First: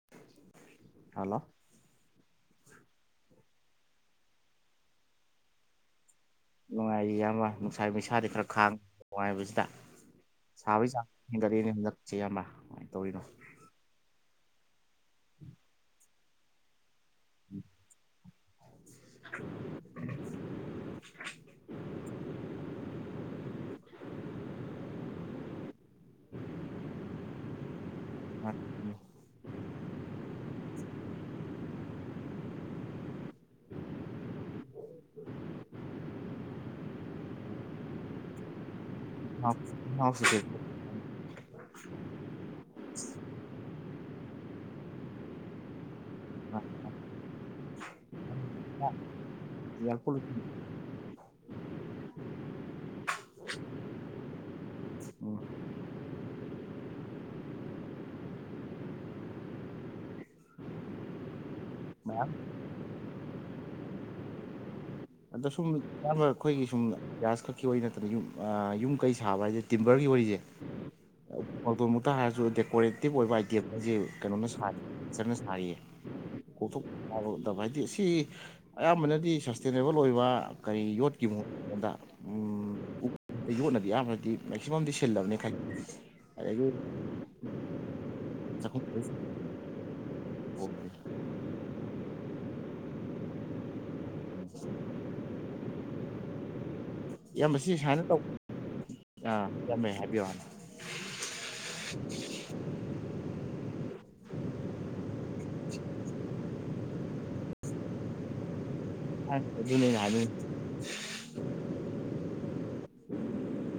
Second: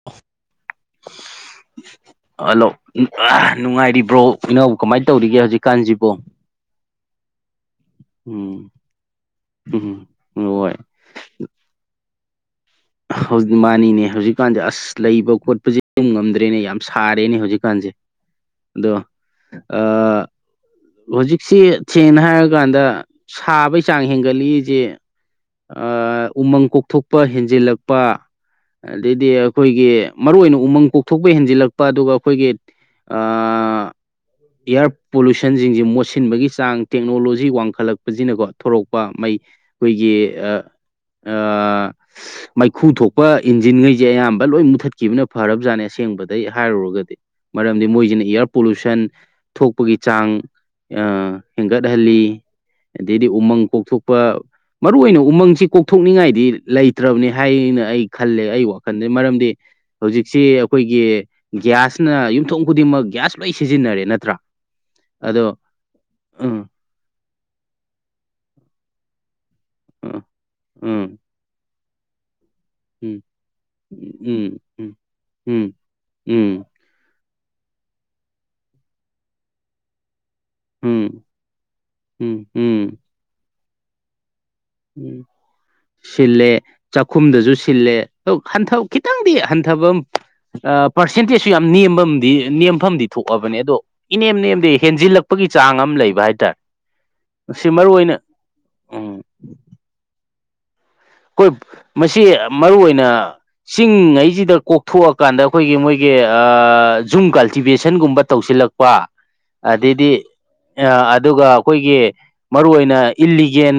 [inaudible] Hello hello ꯅꯨꯡꯉꯥꯏꯔꯤꯕ꯭ꯔꯣ ꯏꯅꯥꯎꯕꯨ ꯀꯃꯥꯏꯅ ꯇꯧꯔꯤꯒꯦ ꯍꯧꯖꯤꯛꯀꯥꯟꯁꯤꯕꯣ ꯅꯨꯡꯉꯥꯏꯔꯤ ꯌꯥꯝ ꯑꯃ ꯅꯨꯡꯁꯥꯏ ꯃꯩꯁꯥꯗꯤ ꯈꯔ ꯎꯝ ꯈꯥꯡꯉ ꯅꯨꯡꯉꯥꯏꯕꯁꯤꯗ ꯎꯝ ꯍꯣꯏ ꯁꯥꯕꯩ ꯆꯥꯡ ꯒꯥꯔꯤꯅꯦ ꯍꯟꯂꯛꯁꯤ ꯌꯥꯝꯕ ꯍꯧꯖꯤꯛ ꯃꯥꯅꯤꯅꯦ ꯍꯧꯖꯤꯛꯀꯥꯟꯁꯦ ꯑꯁ ꯂꯩꯕ ꯈꯣꯠꯄꯁꯦ ꯑꯗꯨꯝ ꯉꯝꯗ꯭ꯔꯦꯅꯦ ꯌꯥꯝ ꯁꯥꯔꯦꯅꯦ ꯍꯧꯖꯤꯛꯀꯥꯟꯁꯦ ꯑꯗꯣ ꯍꯧꯖꯤꯛꯁꯤ ꯁꯦꯡꯅ ꯍꯥꯏꯔꯀꯥꯟꯗ ꯁꯥꯕꯩ ꯆꯥꯡ ꯍꯦꯟꯒꯠ ꯂꯛꯏꯖꯦ ꯎꯃꯪ ꯀꯣꯛꯊꯣꯛꯄ ꯍꯦꯟꯖꯤꯜꯂꯛꯄ ꯑꯗꯩꯗꯤ ꯑꯩꯈꯣꯏꯒꯤ ꯃꯔꯨ ꯑꯣꯏꯅ ꯎꯃꯪ ꯀꯣꯛꯊꯣꯛꯄ ꯍꯦꯟꯖꯤꯜꯂꯛꯄ ꯑꯗꯨꯒ ꯑꯩꯈꯣꯏꯒꯤ ꯑ ꯏꯔ ꯄꯣꯂꯨꯁꯟ ꯁꯟꯁꯤꯡꯁꯤ ꯃꯣꯠꯁꯤꯟꯕꯒꯤ ꯆꯥꯡ ꯇꯦꯛꯅꯣꯂꯣꯖꯤ ꯋꯥꯡꯈꯠꯂꯛꯄ ꯁꯤꯅꯀꯣ ꯊꯣꯔꯛꯄ ꯃꯩ ꯑꯩꯈꯣꯏꯒꯤ ꯃꯩꯈꯨ ꯊꯣꯛꯄ ꯏꯟꯖꯤꯟꯈꯩꯁꯦ ꯑꯌꯥꯝꯕ ꯂꯣꯏ ꯃꯨꯊꯠꯈꯤꯕꯅ ꯐꯔꯕꯖꯥꯠꯅꯦ ꯑꯁꯦꯡꯕꯗꯒꯤꯩ ꯍꯥꯏꯔꯨꯔꯒꯗꯤ ꯃꯔꯝꯗꯤ ꯃꯣꯏꯁꯤꯅ ꯏꯌꯥꯔ ꯄꯣꯂꯨꯁꯟ ꯊꯣꯛꯄꯒꯤ ꯏꯌꯥꯔ ꯆꯥꯡ ꯄꯣꯂꯨꯁꯟ ꯑ ꯍꯦꯟꯒꯠꯍꯜꯂꯤ ꯑꯗꯩꯗꯤ ꯎꯃꯪ ꯀꯣꯛꯊꯣꯛꯄ ꯃꯔꯨꯏ ꯑꯣꯏꯅ ꯎꯝ ꯎꯃꯪꯁꯤ ꯀꯣꯛꯊꯣꯛꯅꯤꯡꯉꯥꯏꯗꯤ ꯂꯩꯇ꯭ꯔꯕꯅꯤ ꯍꯥꯏꯅ ꯑꯩ ꯈꯜꯂꯦ ꯑꯩ ꯋꯥꯈꯜꯗ ꯃꯔꯝꯗꯤ ꯍꯧꯖꯤꯛꯁꯤ ꯑꯩꯈꯣꯏꯒꯤ ꯒ꯭ꯌꯥꯁꯅ ꯃꯌꯥꯝ ꯌꯨꯝꯊꯣꯡ ꯈꯨꯗꯤꯡꯃꯛ ꯒ꯭ꯌꯥꯁ ꯂꯣꯏ ꯁꯤꯖꯤꯟꯅꯔꯦ ꯅꯠꯇ꯭ꯔꯥ ꯑꯗꯣ ꯁꯨꯝ ꯏꯌꯥꯝꯕ ꯑꯩꯈꯣꯏꯒꯤ ꯎꯝ ꯁꯨꯝ ꯒ꯭ꯌꯥꯁ ꯈꯛꯀꯤ ꯑꯣꯏꯅ ꯅꯠꯇꯅ ꯌꯨꯝ ꯌꯨꯝ ꯀꯩ ꯁꯥꯕ ꯍꯥꯏꯗꯤ ꯇꯤꯝꯕꯔꯒꯤ ꯎꯝ ꯋꯥꯔꯤꯁꯦ ꯎꯝ ꯃꯇꯇꯣꯟꯃꯨꯛꯇ ꯍꯥꯏꯔꯁꯨꯦꯛ ꯀ꯭ꯋꯥꯂꯦꯛꯇꯤꯞ ꯎꯝ ꯑꯣꯏꯕ ꯑꯥꯏꯇꯦꯝ ꯍꯥꯏꯁꯦ ꯀꯩꯅꯣꯅ ꯎꯝ ꯁꯥꯔꯤ ꯎꯝ ꯎꯝ ꯆꯅ ꯎꯝ ꯁꯥꯔꯤꯌꯦ ꯄ ꯌꯥꯔꯗꯕ ꯍꯥꯏꯗꯤ ꯑꯁꯤ ꯑꯌꯥꯝꯕꯅꯗꯤ ꯁꯁꯇꯦꯅꯦꯕꯜ ꯑꯣꯏꯕ ꯀꯔꯤ ꯎꯝ ꯌꯣꯠꯈꯤꯕꯣ ꯑꯩꯉꯣꯟꯗ ꯎꯝ ꯎꯝ ꯌꯣꯠꯅꯗꯤ ꯌꯥꯝꯕ꯭ꯔꯗꯤ ꯁꯤ ꯎꯝ ꯁꯤꯜꯂꯕꯅꯤꯅ ꯈꯪꯉꯦ ꯁꯤꯜꯂꯦ ꯆꯥꯛꯈꯨꯝꯗꯁꯨ ꯁꯤꯜꯂꯦꯟ ꯆꯥꯛꯈꯨꯝ ꯈꯤꯇꯪꯗꯤ ꯍꯟꯊꯕ ꯄꯥꯔꯁꯦꯟꯇꯦꯖꯁꯨ ꯌꯥꯝ ꯅꯦꯝꯐꯝ ꯅꯦꯝꯐꯝꯗꯤ ꯊꯣꯛꯑꯕꯅꯤ ꯑꯗꯣ ꯏꯅꯦꯝ ꯅꯦꯝꯗꯤ ꯍꯦꯟꯖꯤꯜꯂꯛꯄ ꯆꯄꯒꯤ ꯆꯥꯡ ꯑꯃ ꯂꯩꯕ ꯍꯥꯏꯇꯥꯔꯦ ꯁꯤ ꯃꯔꯨ ꯑꯣꯏꯅ ꯎꯝ ꯀꯃꯦ ꯍꯥꯏꯕꯤ ꯋꯥꯅ ꯑꯩꯈꯣꯏ ꯃꯁꯤ ꯃꯔꯨ ꯑꯣꯏꯅ ꯆꯤꯡꯉꯩꯁꯤꯗ ꯀꯣꯛꯊꯣꯛꯑꯀꯥꯟꯗ ꯑꯩꯈꯣꯏꯒꯤ ꯃꯣꯏꯒꯤ ꯖꯨꯝ ꯀꯜꯇꯤꯚꯦꯁꯟꯒꯨꯝꯕ ꯇꯧꯁꯤꯜꯂꯛꯄ ꯑꯗꯨꯅꯦ ꯑꯩꯅ ꯑꯗꯩꯗꯤ ꯍꯥꯏꯅꯤꯡꯉꯤ ꯑꯗꯨꯒ ꯑꯩꯈꯣꯏꯒꯤ ꯃꯔꯨꯏ ꯑꯣꯏꯅ ꯏꯜꯂꯤꯒꯦꯟ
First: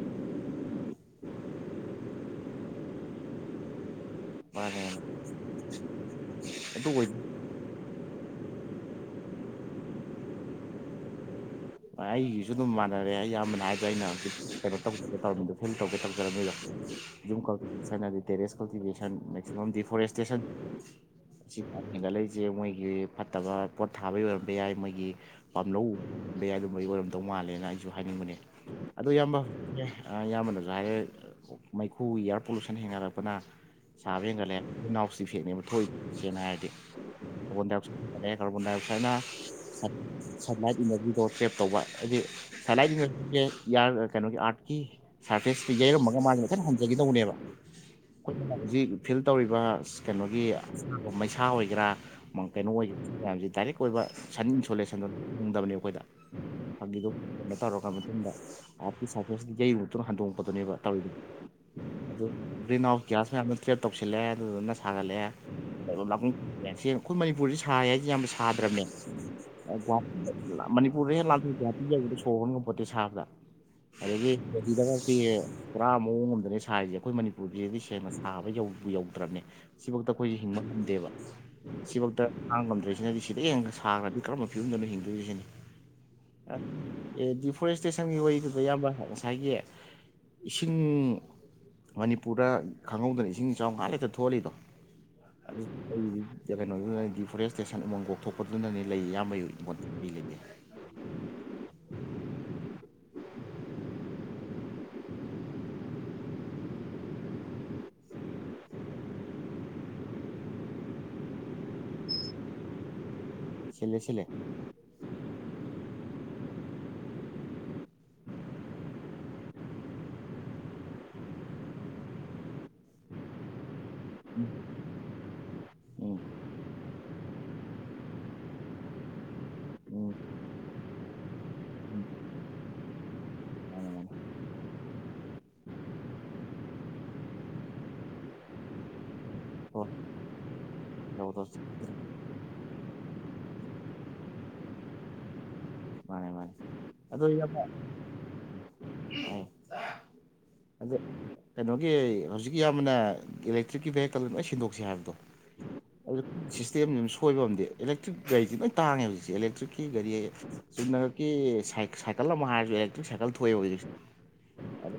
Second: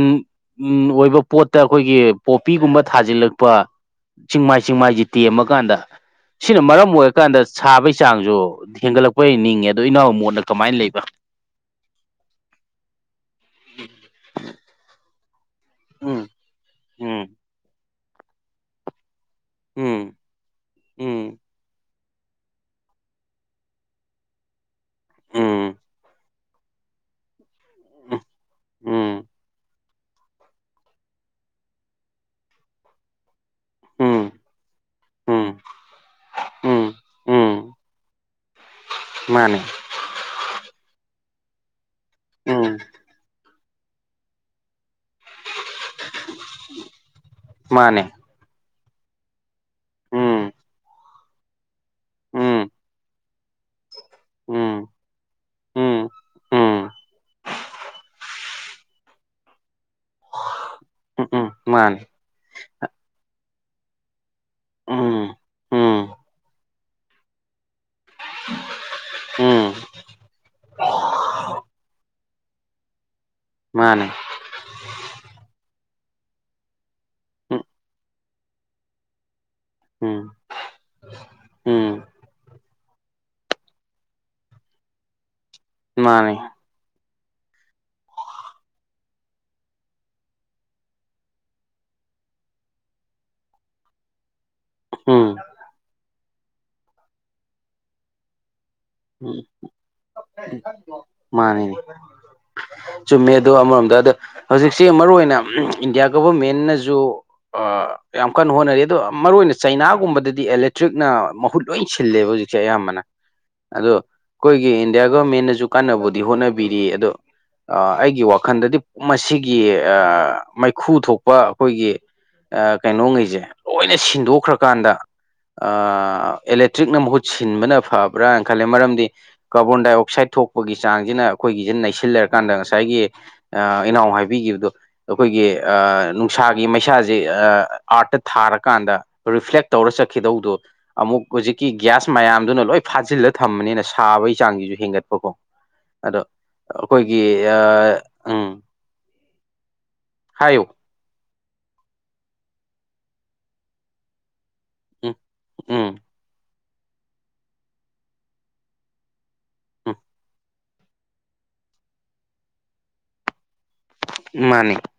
ꯎꯝ ꯑꯣꯏꯕ ꯄꯣꯠꯇ ꯑꯩꯈꯣꯏꯒꯤ ꯄꯣꯄꯤꯒꯨꯝꯕ ꯊꯥꯖꯤꯜꯂꯛꯄ ꯆꯤꯡꯃꯥꯏ ꯃꯥꯅꯦ ꯆꯤꯡꯃꯥꯏꯁꯤ ꯇꯦꯝꯃꯀꯥꯟꯗ ꯁꯤꯅ ꯑꯗꯨ ꯃꯔꯝ ꯑꯣꯏꯗꯤ ꯑꯣꯏꯔꯀꯥꯟꯗ ꯁꯥꯕꯒꯤ ꯆꯥꯡꯁꯨ ꯍꯦꯟꯒꯠꯂꯛꯄ ꯅꯤꯡꯉꯦ ꯑꯗꯣ ꯏꯅꯥꯎ ꯃꯣꯠꯅ ꯀꯃꯥꯏꯅ ꯂꯩꯕ꯭ꯔꯥ ꯑꯩꯒꯤꯁꯨ ꯑꯗꯨꯝ ꯃꯥꯟꯅꯔꯦ ꯢꯌꯥꯝꯕꯅ ꯍꯥꯏꯗꯣ ꯑꯩꯅ ꯍꯧꯖꯤꯛ ꯀꯩꯅꯣ [inaudible] ꯇꯧ ꯇꯧꯅꯤꯗꯣ ꯐꯤꯜ ꯇꯧꯒꯦ ꯎꯝ ꯇꯛꯖꯔꯝꯅꯤꯗꯣ ꯎꯝ ꯖꯨꯝ ꯀꯜꯇꯤꯚꯦꯁ ꯍꯥꯏꯗꯤ ꯇꯦꯁ ꯀꯜꯇꯤꯚꯦꯁꯟ ꯃꯦꯛꯁꯤꯃꯝ ꯎꯝ ꯗꯤꯐꯣꯔꯦꯁꯇꯦꯁꯟ ꯎꯝ ꯍꯦꯟꯒꯠꯂꯛꯏꯁꯦ ꯃꯣꯏꯒꯤ ꯐꯠꯇꯕ ꯄꯣꯠ ꯊꯥꯕ ꯑꯣꯏꯔꯝꯕ ꯌꯥꯏ ꯃꯣꯏ ꯒꯤ ꯎꯝ ꯄꯥꯝꯂꯧ ꯑꯗꯨꯝꯕꯒꯤ ꯑꯣꯏꯔꯝꯗꯧ ꯃꯥꯜꯂꯦꯅ ꯑꯩ ꯖꯨ ꯍꯥꯏꯅꯤꯡꯕꯅꯦ ꯑꯗꯨ ꯎꯝ ꯏꯌꯥꯝꯕ ꯑ ꯏꯌꯥꯝꯕꯅꯁꯨ ꯍꯥꯏꯔꯦ ꯃꯩꯈꯨ ꯏꯌꯥꯔ ꯄꯣꯂꯨꯁꯟ ꯍꯦꯡꯒꯠꯂꯛꯄꯅ ꯁꯥꯕ ꯎꯝ ꯍꯦꯟꯒꯠꯂꯦ ꯏꯟ ꯅꯥꯎꯁ ꯎꯝ ꯏꯐꯦꯛꯅꯦꯕ ꯊꯣꯛꯏꯗꯨ ꯁꯦꯡꯅ ꯍꯥꯏꯔꯗꯤ ꯎꯝ ꯎꯝ [unintelligible] ꯀꯥꯔꯕꯣꯟꯗꯥꯏ ꯑꯥꯋꯠꯁꯥꯏꯠꯅ ꯃꯥꯅꯦ ꯁꯟ ꯁꯟꯂꯥꯏꯠ ꯏꯅꯔꯖꯤꯗꯣ ꯇ꯭ꯔꯦꯞ ꯇꯧꯕ ꯍꯥꯏꯗꯤ ꯎꯝ ꯁꯟꯂꯥꯏꯠ ꯏꯅꯖꯤ ꯑꯦ ꯌꯥꯝ ꯑ ꯀꯩꯅꯣꯒꯤ ꯑꯥꯔꯠꯀꯤ ꯁꯥꯔꯐꯦꯁꯇ ꯌꯩꯔꯝꯃꯒ ꯃꯥꯁꯦ ꯍꯥꯏꯐꯦꯠ ꯍꯟꯖꯒꯦ ꯇꯧꯕꯅꯦꯕ꯫ ꯃꯥꯅꯦ꯫ ꯑꯩꯈꯣꯏꯅ ꯍꯧꯖꯤꯛ ꯐꯤꯜ ꯇꯧꯔꯤꯕ ꯀꯩꯅꯣꯒꯤ ꯎꯝ ꯃꯩꯁꯥ ꯑꯣꯏꯒꯦꯔꯥ ꯃꯥ ꯎꯝ ꯀꯩꯅꯣ ꯑꯣꯏ ꯃꯌꯥꯝꯖꯦ ꯗꯥꯏꯔꯦꯛ ꯑꯣꯏꯕ ꯁꯟ ꯎꯝ ꯏꯟꯁꯣꯂꯦꯁꯟꯗꯣ ꯐꯪꯗꯕꯅꯦ ꯑꯩꯈꯣꯏꯗ ꯎꯝ ꯎꯝ ꯐꯪꯒꯤꯗꯨ ꯀꯩꯅꯣ ꯇꯧꯔꯕ ꯃꯇꯨꯡꯗ ꯑꯥꯔꯠꯀꯤ ꯁꯔꯐꯦꯁ ꯇꯥ ꯌꯩꯔꯨ ꯃꯇꯨꯡ ꯍꯟꯗꯣꯛꯄꯗꯨꯅꯦꯕ ꯇꯧꯔꯤꯗꯨ ꯎꯝ ꯎꯝ ꯃꯥꯅꯦ ꯑꯗꯨ ꯒ꯭ꯔꯤꯟ ꯍꯥꯎꯁ ꯒ꯭ꯌꯥꯁ ꯉꯥꯛꯇ ꯇ꯭ꯔꯦꯞ ꯇꯧꯁꯤꯜꯂꯦ ꯑꯗꯨꯗꯨꯅ ꯁꯥꯒꯠꯂꯦ ꯎꯝ ꯂꯩꯕꯝ ꯎꯝ ꯂꯥꯛꯐꯝ [unintelligible] ꯑꯩꯈꯣꯏ ꯃꯅꯤꯄꯨꯔꯁꯦ ꯁꯥꯏ ꯍꯥꯏꯁꯦ ꯌꯥꯝꯅ ꯁꯥꯗ꯭ꯔꯕꯅꯦ ꯎꯝ ꯑꯥ ꯒꯨꯍꯥꯇꯤꯗ ꯃꯅꯤꯄꯨꯔꯗ ꯍꯦꯛ ꯂꯥꯟꯊꯣꯛ ꯒꯨꯍꯥꯇꯤ ꯁꯨꯝ ꯂꯩꯕꯗ ꯁꯣꯔ ꯍꯣꯟ ꯉꯝꯄꯣꯠꯇꯦ ꯁꯥꯕꯗ ꯃꯥꯅꯦ ꯑꯗꯒꯤ ꯗꯦꯂꯤꯗꯒꯗꯤ ꯄꯨꯔꯥ ꯃꯑꯣꯡ ꯑꯝꯗꯅꯦ ꯁꯥꯔꯤꯖꯦ ꯑꯈꯣꯏ ꯎꯝ ꯃꯅꯤꯄꯨꯔꯗꯤ ꯁꯦꯡꯅ ꯁꯥꯕ ꯌꯧꯕꯨ ꯌꯧꯗ꯭ꯔꯝꯅꯦ ꯁꯤꯕꯧꯇ ꯎꯝ ꯑꯩꯈꯣꯏꯁꯦ ꯍꯤꯡꯕ ꯉꯝꯗꯦꯕ ꯎꯝ ꯁꯤꯐꯥꯎꯗ ꯈꯥꯡꯉꯝꯗ꯭ꯔꯤꯁꯤꯅꯗꯤ ꯁꯤꯗꯩ ꯍꯦꯟꯅꯒ ꯁꯥꯈ꯭ꯔꯗꯤ ꯀꯔꯝꯕ ꯐꯤꯕꯝꯗꯅꯣ ꯍꯤꯡꯗꯨꯏ ꯁꯤꯅꯤ ꯃꯥꯅꯤ ꯑꯦ ꯗꯤꯐꯣꯔꯦꯁꯇꯦꯁꯟꯒꯤ ꯋꯥꯔꯤꯗꯨꯗ‌ ꯏꯌꯥꯝꯕ ꯉꯁꯥꯏꯒꯤ꯫ ꯏꯁꯤꯡ ꯃꯅꯤꯄꯨꯔꯗ ꯈꯪꯍꯧꯗꯅ ꯏꯁꯤꯡ ꯏꯆꯥꯎ ꯉꯥꯛ ꯂꯩꯇ ꯊꯣꯛꯍꯜꯂꯤꯗꯣ ꯎꯝ ꯑꯩ ꯀꯩꯅꯣ ꯗꯤꯐꯣꯔꯦꯁꯇꯦꯁꯟ ꯑꯃꯃꯪ ꯀꯣꯛꯊꯣꯛꯄ ꯄꯣꯠꯇꯨꯅꯅꯤ ꯂꯩ ꯏꯌꯥꯝꯕꯒꯤ [unintelligible] ꯄꯤꯒꯅꯤ꯫ [unintelligible] ꯃꯥꯅꯦ ꯆꯨꯝꯃꯦ ꯑꯗꯣ ꯑꯃꯔꯣꯝꯗ ꯑꯗꯣ ꯍꯧꯖꯤꯛꯁꯦ ꯃꯔꯨꯑꯣꯏ ꯑꯣꯏꯅ ꯏꯟꯗꯤꯌꯥ ꯒꯣꯚꯔꯃꯦꯟꯅꯁꯨ ꯑꯥ ꯌꯥꯝ ꯀꯟꯅ ꯍꯣꯠꯅꯔꯤ ꯑꯗꯣ ꯃꯔꯨ ꯑꯣꯏꯅ ꯆꯩꯅꯥꯒꯨꯝꯕꯗꯗꯤ ꯑꯦꯂꯛꯇ꯭ꯔꯤꯛꯅ ꯃꯍꯨꯠ ꯂꯣꯏ ꯁꯤꯜꯂꯦꯕ ꯍꯧꯖꯤꯛ ꯆꯦ ꯑꯌꯥꯝꯕꯅ ꯁꯤꯜꯂꯦ ꯑꯗꯣ ꯁꯤꯜꯂꯦ ꯑꯈꯣꯏꯒꯤ ꯏꯟꯗꯤꯌꯥ ꯒꯣꯔꯃꯦꯟꯅꯁꯨ ꯀꯟꯅꯕꯨꯗꯤ ꯍꯣꯠꯅꯕꯤꯔꯤ ꯑꯗꯣ ꯑꯥ ꯑꯩꯒꯤ ꯋꯥꯈꯟꯗꯗꯤ ꯃꯁꯤꯒꯤ ꯑꯥ ꯃꯩꯈꯨ ꯊꯣꯛꯄ ꯑꯈꯣꯏꯒꯤ ꯑ ꯀꯩꯅꯣꯉꯩꯁꯦ ꯂꯣꯏꯅ ꯎꯝ ꯁꯤꯟꯗꯣꯛꯈ꯭ꯔꯀꯥꯟꯗ ꯎꯝ ꯑꯥ ꯑꯦꯂꯦꯛꯇ꯭ꯔꯤꯛꯅ ꯃꯍꯨꯠ ꯁꯤꯟꯕꯅ ꯐꯕ꯭ꯔꯥꯅ ꯈꯜꯂꯦ ꯃꯔꯝꯗꯤ ꯎꯝ ꯀꯥꯔꯕꯣꯟꯗꯥꯏꯑꯛꯁꯥꯏꯠ ꯊꯣꯛꯄꯒꯤ ꯆꯥꯡꯁꯤꯅ ꯑꯩꯈꯣꯏꯒꯤꯁꯤ ꯅꯩꯁꯤꯜꯂꯩꯔꯀꯥꯟꯗ ꯉꯁꯥꯏꯒꯤ ꯑꯥ ꯎꯝ ꯏꯅꯥꯎ ꯃꯥꯅꯦ ꯍꯥꯏꯕꯤꯒꯤꯕꯗꯨ ꯑꯩꯈꯣꯏꯒꯤ ꯑ ꯅꯨꯡꯁꯥꯒꯤ ꯃꯩꯁꯥꯁꯦ ꯑꯥꯔꯠꯇ ꯊꯥꯔꯀꯥꯟꯗ ꯔꯤꯐ꯭ꯂꯦꯛ ꯃꯥꯅꯦ ꯇꯧꯔ ꯍꯣꯏ ꯆꯠꯈꯤꯗꯧꯗꯣ ꯑꯃꯨꯛ ꯇꯧꯔꯣ ꯍꯨꯖꯤꯛꯀꯤ ꯇꯧꯔꯣ ꯒ꯭ꯌꯥꯁ ꯃꯌꯥꯝꯗꯨꯅ ꯂꯣꯏ ꯐꯥꯖꯤꯜꯂ ꯊꯝꯕꯅꯤꯅ ꯁꯥꯕꯩ ꯆꯥꯡꯖꯤꯖꯨ ꯍꯦꯟꯒꯠꯄꯀꯣ ꯑꯗꯣ ꯃꯥꯅꯦ ꯃꯥꯅꯦ ꯑꯗꯣ ꯑꯩꯈꯣꯏꯒꯤ ꯑ ꯏꯌꯥꯝꯕ ꯍꯥꯏꯌꯣ ꯑꯗ ꯀꯩꯅꯣꯒꯤ ꯍꯧꯖꯤꯛ ꯌꯥꯝꯕꯅ ꯏꯂꯦꯛꯇ꯭ꯔꯤꯛꯀꯤ ꯚꯦꯍꯤꯀꯜ ꯂꯣꯏ ꯁꯤꯟꯗꯣꯛ ꯍꯧꯖꯤꯛ ꯎꯝ ꯍꯥꯏꯕꯗꯣ ꯎꯝ ꯑꯗꯨ ꯁꯤꯁꯇꯦꯝꯗꯨ ꯁꯣꯏꯕ ꯑꯣꯏꯔꯝꯗꯦ ꯑꯦꯂꯦꯛꯇ꯭ꯔꯤꯛ ꯒꯥꯔꯤꯁꯤ ꯂꯣꯏ ꯇꯥꯡꯉꯦ ꯍꯧꯖꯤꯛꯁꯦ ꯑꯦꯂꯦꯛ ꯑꯦꯂꯦꯇ꯭ꯔꯤꯛꯀꯤ ꯎꯝ ꯒꯥꯔꯤ ꯆꯨꯝꯅꯈꯛꯀꯤ ꯁꯥꯏ-ꯁꯥꯏꯀꯜ ꯑꯃ ꯍꯥꯏꯔꯁꯨ ꯑꯦꯂꯦꯛꯇ꯭ꯔꯤꯛ ꯁꯥꯏꯀꯜ ꯊꯣꯛꯑꯦꯕ ꯍꯧꯖꯤꯛꯁꯦ꯫ ꯃꯥꯅꯤ꯫ ꯑꯗ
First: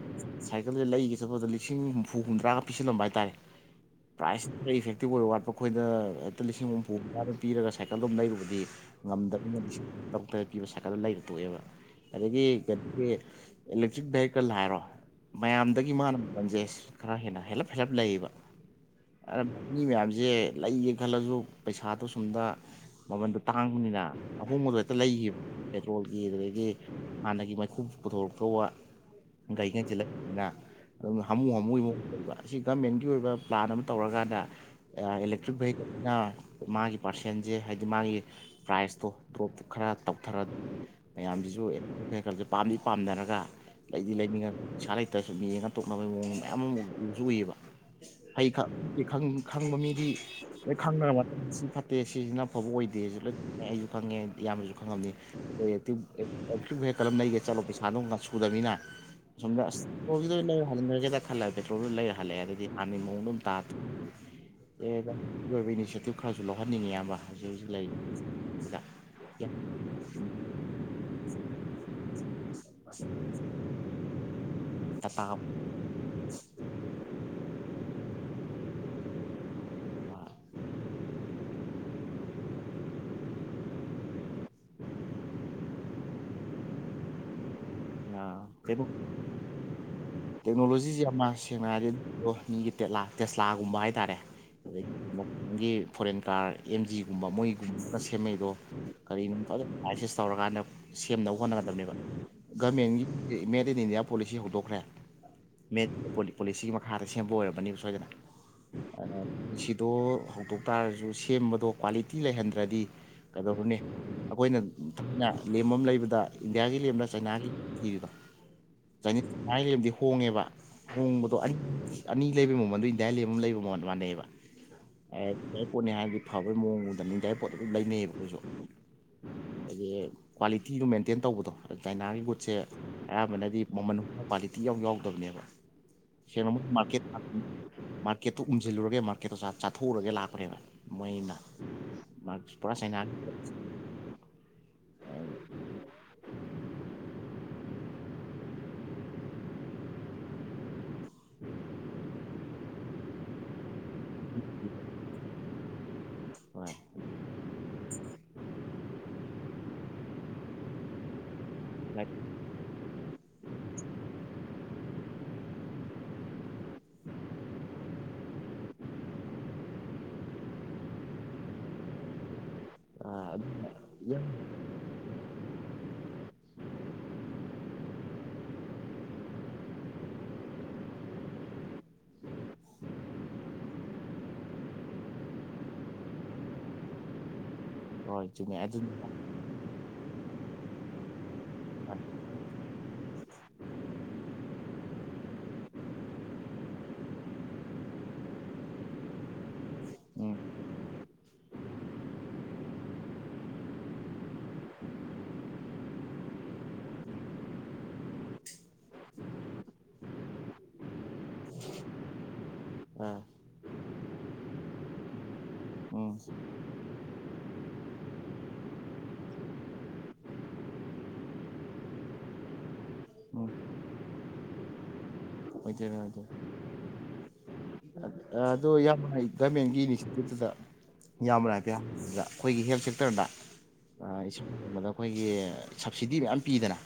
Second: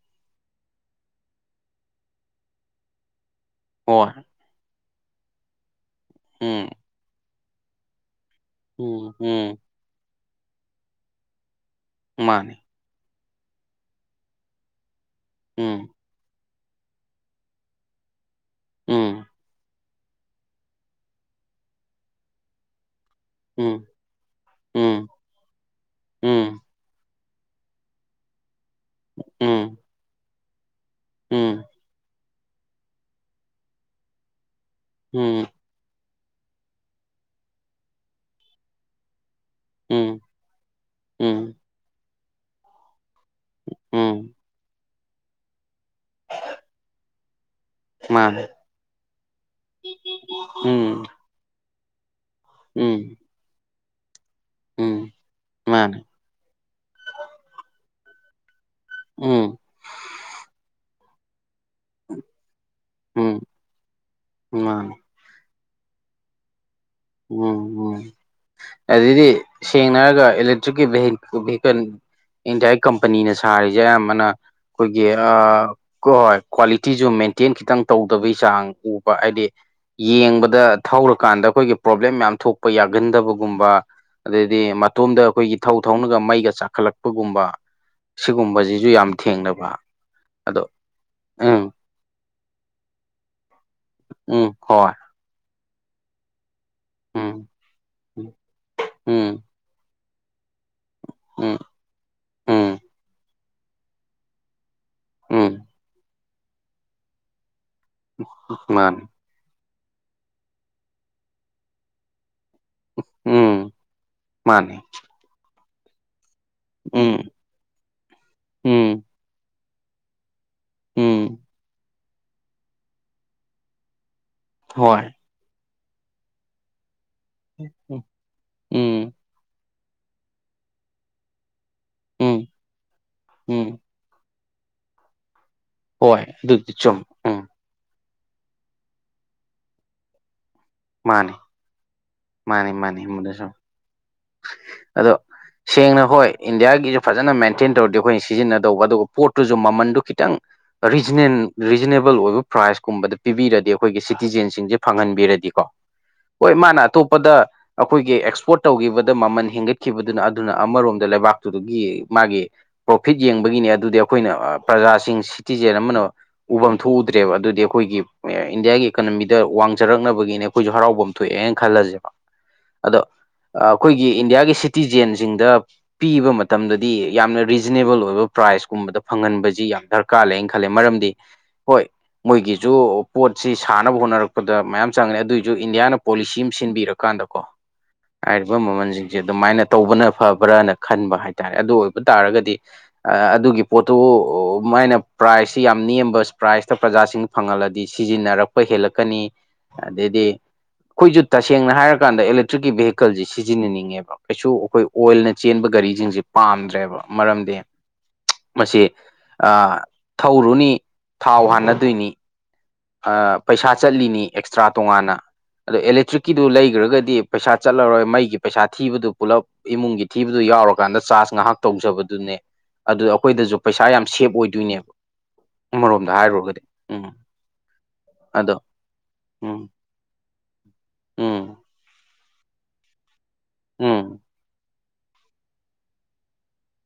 ꯁꯥꯏꯀꯜꯁꯦ ꯂꯩꯒꯦ ꯆꯠꯄꯗ ꯂꯤꯁꯤꯡ ꯍꯨꯝꯐꯨ ꯍꯨꯝꯗ꯭ꯔꯥ ꯄꯤꯁꯤꯜꯂꯝꯕ ꯍꯥꯏꯇꯥꯔꯦ꯫ ꯍꯣꯏ ꯈꯤꯇꯡ ꯏꯐꯦꯛꯇꯤꯕ ꯑꯣꯏꯕ ꯋꯥꯠꯄ ꯑꯩꯈꯣꯏꯗ ꯍꯦꯛꯇ ꯎꯝ ꯂꯤꯁꯤꯡ ꯍꯨꯝꯐꯨ ꯍꯨꯝꯗ꯭ ꯔꯥꯗꯣ ꯄꯤꯔꯒ ꯁꯥꯏꯀꯜ ꯗꯨꯝ ꯂꯩꯔꯨꯔꯕꯗꯤ ꯎꯝ ꯉꯝꯗꯕꯅꯦ ꯎꯝ ꯒꯞꯇ꯭ꯔ ꯄꯤꯕ ꯁꯥꯏꯀꯜ ꯂꯩꯔ ꯊꯣꯛꯑꯦꯕ ꯑꯗꯒꯤ ꯃꯥꯅꯤ ꯑꯗꯒꯤ ꯏꯂꯦꯛꯇ꯭ꯔꯤꯛ ꯚꯦꯍꯤꯀꯜ ꯍꯥꯏꯔꯣ꯫ ꯎꯝ ꯃꯌꯥꯝꯗꯒꯤ ꯃꯥꯅ ꯃꯃꯟꯁꯦ ꯈꯔ ꯍꯦꯟꯅ ꯍꯦꯜꯂꯞ ꯍꯦꯜꯂꯞ ꯂꯩꯌꯦꯕ ꯎꯝ ꯑꯔꯥꯞ ꯃꯤ ꯃꯌꯥꯝꯁꯦ ꯂꯩꯒꯦ ꯈꯜꯂꯁꯨ ꯄꯩꯁꯥꯗꯣ ꯁꯨꯝꯗ ꯃꯃꯟꯗꯣ ꯎꯝ ꯇꯥꯡꯕꯅꯤꯅ ꯑꯍꯣꯡꯕꯗꯣ ꯍꯦꯛꯇ ꯎꯝ ꯂꯩꯈꯤꯕ꯫ ꯄꯦꯇ꯭ꯔꯣꯜꯒꯤ ꯎꯝ ꯑꯗꯨꯗꯒꯤ ꯍꯥꯟꯅꯒꯤ ꯃꯩꯈꯨ ꯄꯨꯊꯣꯔꯛꯇ ꯋꯥ ꯎꯝ [unintelligible] ꯑꯗꯨ ꯍꯥꯃꯨ ꯎꯝ ꯍꯥꯃꯨ ꯑꯃꯨꯛꯕ ꯑꯁꯤ ꯒꯃꯦꯟꯒꯤ ꯑꯣꯏꯕ ꯄ꯭ꯂꯥꯟ ꯑꯃ ꯇꯧꯔꯀꯥꯟꯗ ꯎꯝ ꯏꯂꯦꯛꯇ꯭ꯔꯤꯛ ꯚꯦꯍꯤꯀꯜꯁꯤꯅ ꯃꯥꯒꯤ ꯄꯥꯔꯁꯦꯟꯁꯦ ꯍꯥꯏꯗꯤ ꯃꯥꯒꯤ ꯄ꯭ꯔꯥꯏꯖꯇꯣ ꯗꯣꯞ ꯈꯔ ꯎꯝ ꯇꯧꯊꯔ ꯎꯝ ꯃꯌꯥꯝꯁꯤꯁꯨ ꯑꯩꯈꯣꯏꯜꯥ [inaudible] ꯁꯦ ꯄꯥꯝꯗꯤ ꯄꯥꯝꯅꯔ ꯂꯩꯗꯤ ꯎꯝ ꯂꯩꯅꯤꯡꯉ ꯏꯁꯥ ꯂꯩꯇ꯭ꯔꯁꯨ ꯁꯨꯝ ꯌꯦꯡꯉ ꯇꯣꯛꯅꯕꯒꯤ ꯃꯑꯣꯡꯗ ꯃꯌꯥꯝ ꯑꯃ ꯎꯁꯨ ꯎꯨꯏꯌꯦꯕ ꯃꯥꯅꯦ ꯐꯩ ꯈꯪꯕ ꯃꯤꯗꯤ ꯂꯣꯢ ꯎꯝ ꯈꯪꯅꯔꯕ ꯁꯤ ꯐꯠꯇꯦ ꯁꯤꯁꯤꯅ ꯑꯐꯕ ꯎꯝ ꯑꯣꯏꯗꯦꯁꯦ ꯂꯣꯏꯅ ꯑꯩꯁꯨ ꯈꯪꯉꯦ ꯢꯌꯥꯝꯕꯁꯨ ꯎꯝ ꯈꯪꯉꯝꯅꯤ ꯃꯥꯅꯦ ꯑꯦꯛꯇꯤꯞ ꯍꯦꯛ [inaudible] ꯀꯂꯝ ꯂꯩꯒꯦ ꯆꯠꯂꯣ ꯄꯩꯁꯥꯗꯣ ꯁꯨꯗꯕꯅꯤꯅ ꯎꯝ ꯑꯁꯣꯝꯗ ꯑꯁ ꯑꯣꯕꯤꯗ ꯏ [inaudible] ꯍꯜ ꯃꯜꯂꯦ ꯇ ꯍꯜꯂꯛꯑꯦ ꯄꯦꯇ꯭ꯔꯣꯜꯗꯨ ꯂꯩꯔ ꯍꯜꯂꯛꯑꯦ ꯑꯗꯨꯗꯤ ꯍꯥꯟꯅꯒꯤ ꯃꯑꯣꯡꯗ ꯑꯗꯨꯝ ꯎꯝ ꯇꯥꯔ ꯃꯥꯅꯦ ꯇꯣꯛꯑꯦ ꯏꯅꯤꯁꯤ ꯑꯗꯨ ꯈꯔꯁꯨ [inaudible] ꯂꯧꯍꯟꯅꯤꯡꯉꯦꯌꯥꯝ ꯎꯝ ꯎꯝ ꯑꯗꯩꯗꯤ ꯁꯦꯡꯅ ꯍꯥꯏꯔꯒ ꯏꯂꯦ [inaudible] ꯍꯧꯛꯀꯤꯍꯤ ꯏꯟꯗꯤꯌꯥꯒꯤ ꯀꯝꯄꯅꯤꯅ ꯁꯥꯔꯤꯁꯦ ꯑꯌꯥꯝꯕꯅ ꯑꯩꯈꯣꯏꯒꯤ ꯇꯥꯇꯥꯒꯨꯝꯕ ꯑꯥ ꯀꯣꯏ ꯍꯣꯏ ꯀ꯭ꯋꯥꯂꯤꯇꯤꯁꯨ ꯃꯦꯟꯇꯦꯟ ꯈꯤꯇꯪ ꯇꯧꯗꯕꯩ ꯆꯥꯡ ꯎꯕ ꯍꯥꯏꯗꯤ ꯌꯦꯡꯕꯗ ꯊꯧꯔꯀꯥꯟꯗ ꯑꯩꯈꯣꯏꯒꯤ ꯄ꯭ꯔꯣꯕ꯭ꯂꯦꯝ ꯃꯌꯥꯝ ꯊꯣꯛꯄ ꯌꯥꯒꯟꯗꯕꯒꯨꯝꯕ ꯑꯗꯩꯗꯤ ꯃꯇꯣꯝꯗ ꯑꯩꯈꯣꯏꯒꯤ ꯊꯧ ꯊꯧꯅꯒ ꯃꯩꯒ ꯆꯥꯛꯈꯠꯂꯛꯄꯒꯨꯝꯕ ꯁꯤꯒꯨꯝꯕꯁꯤꯁꯨ ꯌꯥꯝ ꯊꯦꯡꯅꯕ ꯑꯗꯣ ꯇꯦꯛꯅꯣꯂꯣꯖꯤꯁꯤ [inaudible] ꯌꯥꯝ ꯎꯝ ꯁꯦꯡꯅꯔꯗꯤ ꯑꯗꯨꯒꯤ ꯇꯦꯁꯂꯥ ꯇꯦꯁꯂꯥꯒꯨꯝꯕ ꯍꯥꯏꯇꯥꯔꯦ ꯎꯝ ꯑꯗꯩ ꯍꯣꯏ ꯃꯒꯤ ꯐꯣꯔꯦꯟ ꯀꯥꯔ ꯑꯦꯝ ꯖꯤꯒꯨꯝꯕ ꯎꯝ ꯃꯣꯏꯒꯨꯝꯕꯒ ꯁꯦꯝꯃꯛꯢꯗꯣ ꯀꯔꯤꯅꯣ ꯎꯝ ꯂꯥꯏꯁꯦꯁ ꯇꯧꯔꯀꯥꯟꯗ ꯁꯦꯝꯅꯕ ꯎꯝ ꯍꯣꯠꯅꯒꯗꯕꯅꯦꯕ ꯎꯝ ꯒꯃꯦꯟꯒꯤ ꯃꯦꯠ ꯏꯟ ꯏꯟꯗꯤꯌꯥ ꯄꯣꯂꯤꯁꯤ ꯍꯧꯗꯣꯛꯈ꯭ꯔꯦ ꯎꯝ ꯃꯦꯠ ꯄꯣꯂꯤꯁꯤꯒꯤ ꯃꯈꯥꯗ ꯁꯦꯝꯕ ꯑꯣꯏꯔꯕꯅꯤꯕ ꯁꯣꯏꯗꯅ ꯃꯥꯅꯦ ꯁꯤꯗꯣ ꯍꯧꯗꯣꯛ ꯇꯥꯔꯁꯨ ꯁꯦꯝꯕꯗꯣ ꯀ꯭ꯋꯥꯂꯤꯇꯤ ꯂꯩꯍꯟꯗ꯭ꯔꯗꯤ ꯎꯝ ꯀꯩꯗꯧꯕꯅꯤ ꯑꯩꯈꯣꯏꯅ ꯃꯥꯅꯤ ꯊꯅ ꯂꯦꯝꯕ ꯑꯃ ꯂꯩꯕꯗ ꯏꯟꯗꯤꯌꯥꯒꯤ ꯂꯦꯝꯅ ꯎꯝ ꯆꯩꯅꯥꯒꯤ ꯏꯔꯤꯗꯣ ꯎꯝ ꯀꯩꯅꯃꯥꯏ ꯂꯩꯕꯗꯤ ꯍꯣꯡꯉꯦꯕ ꯍꯣꯡꯕꯗꯣ ꯎꯝ ꯑꯅꯤ ꯑꯅꯤ ꯂꯩꯕ ꯃꯃꯜꯗꯣ ꯏꯟꯗꯤꯌꯥ ꯂꯦꯞ ꯑꯃ ꯂꯩꯕ ꯃꯃꯜ ꯃꯥꯟꯅꯩꯑꯦꯕ ꯍꯣꯏ ꯢꯟꯗꯤꯌꯥꯔ ꯄꯣꯠꯅꯤ ꯍꯥꯏꯔꯗꯤ ꯐꯕꯒꯤ ꯃꯑꯣꯡꯗ ꯏꯟꯗꯤꯌꯥꯔꯄꯣꯠ ꯑꯗꯨꯝ ꯎꯝ ꯂꯩꯅꯩꯌꯦꯕ ꯑꯗꯨꯈꯣꯏꯁꯨ ꯍꯥꯏꯗꯤ ꯀ꯭ꯋꯥꯂꯤꯇꯤꯗꯨ ꯃꯦꯟꯇꯦꯟ ꯇꯧꯕꯗꯣ ꯆꯥꯏꯅꯥꯒꯤ ꯎꯝ ꯄꯣꯠꯁꯦ ꯑꯌꯥꯝꯕꯅꯗꯤ ꯎꯝ ꯃꯃꯜ ꯀ꯭ꯋꯥꯂꯤꯇꯤ ꯢꯌꯥꯎ ꯌꯥꯎꯗꯕꯅꯦꯕ ꯍꯣꯏ ꯁꯦꯡꯅ ꯑꯗꯨꯗꯤ ꯆꯨꯝ ꯃꯥꯔꯀꯦꯠ ꯎꯝ ꯃꯥꯔꯀꯦꯠꯇꯨ ꯎꯟꯁꯤꯜꯂꯨꯔꯒꯦ ꯃꯥꯔꯀꯦꯠꯇꯣ ꯆꯥꯊꯣꯛꯎꯔꯒꯦ ꯂꯥꯛꯄꯅꯦꯕ ꯃꯥꯅꯤ ꯃꯣꯏꯅ ꯃꯥꯁ ꯃꯥꯅꯤ ꯄꯨꯔꯥ ꯁꯥꯏꯅ ꯃꯥꯅꯤ [inaudible] ꯃꯗꯨ ꯁꯨꯝ ꯑꯗꯣ ꯁꯦꯡꯅ ꯍꯣꯏ ꯏꯟꯗꯤꯌꯥꯒꯤꯁꯨ ꯐꯖꯅ ꯃꯦꯟꯇꯦꯟ ꯇꯧꯔꯗꯤ ꯑꯩꯈꯣꯏꯅ ꯁꯤꯖꯤꯟꯅꯗꯧꯕ ꯑꯗꯨꯒ ꯄꯣꯠꯇꯨꯁꯨ ꯃꯃꯟꯗꯨ ꯈꯤꯇꯪ ꯔꯤꯖꯅꯦꯟ ꯔꯤꯖꯅꯦꯕꯜ ꯑꯣꯏꯕ ꯄ꯭ꯔꯥꯏꯁꯀꯨꯝꯕꯗ ꯄꯤꯕꯤꯔꯗꯤ ꯑꯩꯈꯣꯏꯒꯤ ꯁꯤꯇꯤꯖꯦꯟꯁꯤꯡꯁꯦ ꯐꯪꯍꯟꯕꯤꯔꯗꯤꯀꯣ ꯍꯣꯏ ꯃꯥꯅ ꯑꯇꯣꯞꯄꯗ ꯑꯩꯈꯣꯏꯒꯤ ꯑꯦꯛꯁꯄꯣꯠ ꯇꯧꯈꯤꯕꯗ ꯃꯃꯜ ꯍꯦꯟꯒꯠꯈꯤꯕꯗꯨꯅ ꯑꯗꯨꯅ ꯑꯃꯔꯣꯝꯗ ꯂꯩꯕꯥꯛꯇꯨꯒꯤ ꯃꯥꯒꯤ ꯄ꯭ꯔꯣꯐꯤꯠ ꯌꯦꯡꯕꯒꯤꯅꯤ ꯑꯗꯨꯗꯤ ꯑꯩꯈꯣꯏꯅ ꯄ꯭ꯔꯖꯥꯁꯤꯡ ꯁꯤꯇꯤꯖꯦꯟ ꯑꯃꯅ ꯎꯐꯝ ꯊꯣꯛꯎꯗ꯭ꯔꯦꯕ ꯑꯗꯨꯗꯤ ꯑꯩꯈꯣꯏꯒꯤ ꯏꯟꯗꯤꯌꯥꯒꯤ ꯏꯀꯅꯃꯤꯗ ꯋꯥꯡꯖꯔꯛꯅꯕꯒꯤꯅꯦ ꯑꯩꯈꯣꯏꯁꯨ ꯍꯔꯥꯎꯐꯝ ꯊꯣꯛꯑꯦꯅ ꯈꯜꯂꯁꯦꯕ ꯑꯗꯣ ꯑꯩꯈꯣꯏꯒꯤ ꯏꯟꯗꯤꯌꯥꯒꯤ ꯇꯤꯖꯦꯟꯁꯤꯡꯗ ꯄꯤꯕ ꯃꯇꯝꯗꯗꯤ ꯌꯥꯝꯅ ꯔꯤꯖꯅꯦꯕꯜ ꯑꯣꯏꯕ ꯄ꯭ꯔꯥꯏꯁꯀꯨꯝꯕꯗ ꯐꯪꯍꯟꯕꯁꯤ ꯌꯥꯝ ꯗꯔꯀꯥꯔ ꯀꯥꯜꯂꯩꯅ ꯈꯜꯂꯦ ꯃꯔꯝꯗꯤ ꯍꯣꯏ ꯃꯣꯏꯒꯤꯖꯨ ꯄꯣꯠꯁꯤ ꯁꯥꯟꯅꯕ ꯍꯣꯠꯅꯔꯛꯄꯗ ꯃꯌꯥꯝ ꯆꯪꯂꯦ ꯑꯗꯨꯏ ꯖꯨ ꯏꯟꯗꯤꯌꯥꯅ ꯄꯣꯂꯤꯁꯤ ꯑꯃ ꯁꯤꯟꯕꯤꯔꯀꯥꯟꯗꯀꯣ ꯍꯣꯏ ꯍꯥꯏꯔꯤꯕ ꯆꯨꯝꯃꯦ ꯑꯗꯨꯅꯤ ꯃꯃꯜꯖꯤꯡꯖꯦ ꯑꯗꯨꯃꯥꯏꯅ ꯇꯧꯕꯅ ꯐꯕ꯭ꯔꯅ ꯈꯟꯕ ꯍꯥꯏꯇꯥꯔꯦ ꯑꯗꯨ ꯑꯣꯏꯕ ꯇꯥꯔꯒꯗꯤ ꯑꯗꯨꯒꯤ ꯄꯣꯠꯇꯨ ꯃꯥꯏꯅ ꯄ꯭ꯔꯥꯏꯖꯁꯤ ꯌꯥꯝ ꯅꯦꯝꯕ ꯄ꯭ꯔꯥꯏꯖꯇ ꯄ꯭ꯔꯖꯥꯁꯤꯡꯅ ꯐꯪꯍꯜꯂꯗꯤ ꯁꯤꯖꯤꯟꯅꯔꯛꯄ ꯄ ꯍꯦꯜꯂꯛꯀꯅꯤ ꯑꯗꯩꯗꯤ ꯎꯝ ꯑꯩꯈꯣꯏꯁꯨ ꯇꯁꯦꯡꯅ ꯍꯥꯏꯔꯀꯥꯟꯗ ꯑꯦꯂꯦꯛꯇ꯭ꯔꯤꯛꯀꯤ ꯕꯦꯍꯤꯀꯜꯖꯦ ꯁꯤꯖꯤꯟꯅꯅꯤꯡꯉꯦꯕ ꯀꯩꯁꯨ ꯑꯩꯈꯣꯏ ꯑꯣꯏꯜꯅ ꯆꯦꯟꯕ ꯒꯥꯔꯤꯖꯤꯡꯖꯦ ꯄꯥꯝꯗ꯭ꯔꯦꯕ ꯃꯔꯝꯗꯤ ꯃꯁꯤ ꯊꯧꯔꯨꯅꯤ ꯊꯥꯎ ꯍꯥꯟꯅꯗꯣꯏꯅꯤ ꯑꯥ ꯄꯩꯁꯥ ꯆꯠꯂꯤꯅꯤ ꯑꯦꯛꯁꯇ꯭ꯔꯥ ꯇꯣꯉꯥꯟꯅ ꯑꯗꯣ ꯎꯝ ꯑꯦꯂꯦꯛꯇ꯭ꯔꯤꯛꯀꯤꯗꯨ ꯂꯩꯒ꯭ꯔꯒꯗꯤ ꯄꯩꯁꯥ ꯆꯠꯂꯔꯣꯏ ꯃꯩꯒꯤ ꯄꯩꯁꯥ ꯊꯤꯕꯗꯨ ꯄꯨꯜꯂꯞ ꯏꯃꯨꯡꯒꯤ ꯊꯤꯕꯗꯨ ꯌꯥꯎꯔꯀꯥꯟꯗ ꯆꯥꯔꯖ ꯉꯥꯏꯍꯥꯛ ꯇꯧꯖꯕꯗꯨꯅꯦ ꯑꯗꯨ ꯎꯝ ꯑꯩꯈꯣꯏꯗꯁꯨ ꯄꯩꯁꯥ ꯌꯥꯝ ꯁꯦꯞ ꯑꯣꯏꯗꯣꯏꯅꯦ ꯑꯃꯔꯣꯝꯗ ꯍꯥꯏꯔꯨꯔꯒꯗꯤ ꯎꯝ ꯑꯗꯣ ꯑꯗꯨ ꯌꯥꯝ ꯎꯝ ꯒꯃꯦꯟꯒꯤ [unintelligible] ꯏꯌꯥꯝꯕꯅ ꯎꯝ ꯍꯥꯏꯐꯦꯠ ꯍꯪꯕꯗ ꯑꯩꯈꯣꯏꯒꯤ ꯍꯦꯜꯠ ꯁꯦꯛꯇꯔꯗ ꯎꯝ ꯑꯥ [unintelligible] ꯑꯩꯈꯣꯏꯒꯤ ꯁꯕꯁꯤꯗꯤ ꯃꯌꯥꯝ ꯄꯤꯗꯅ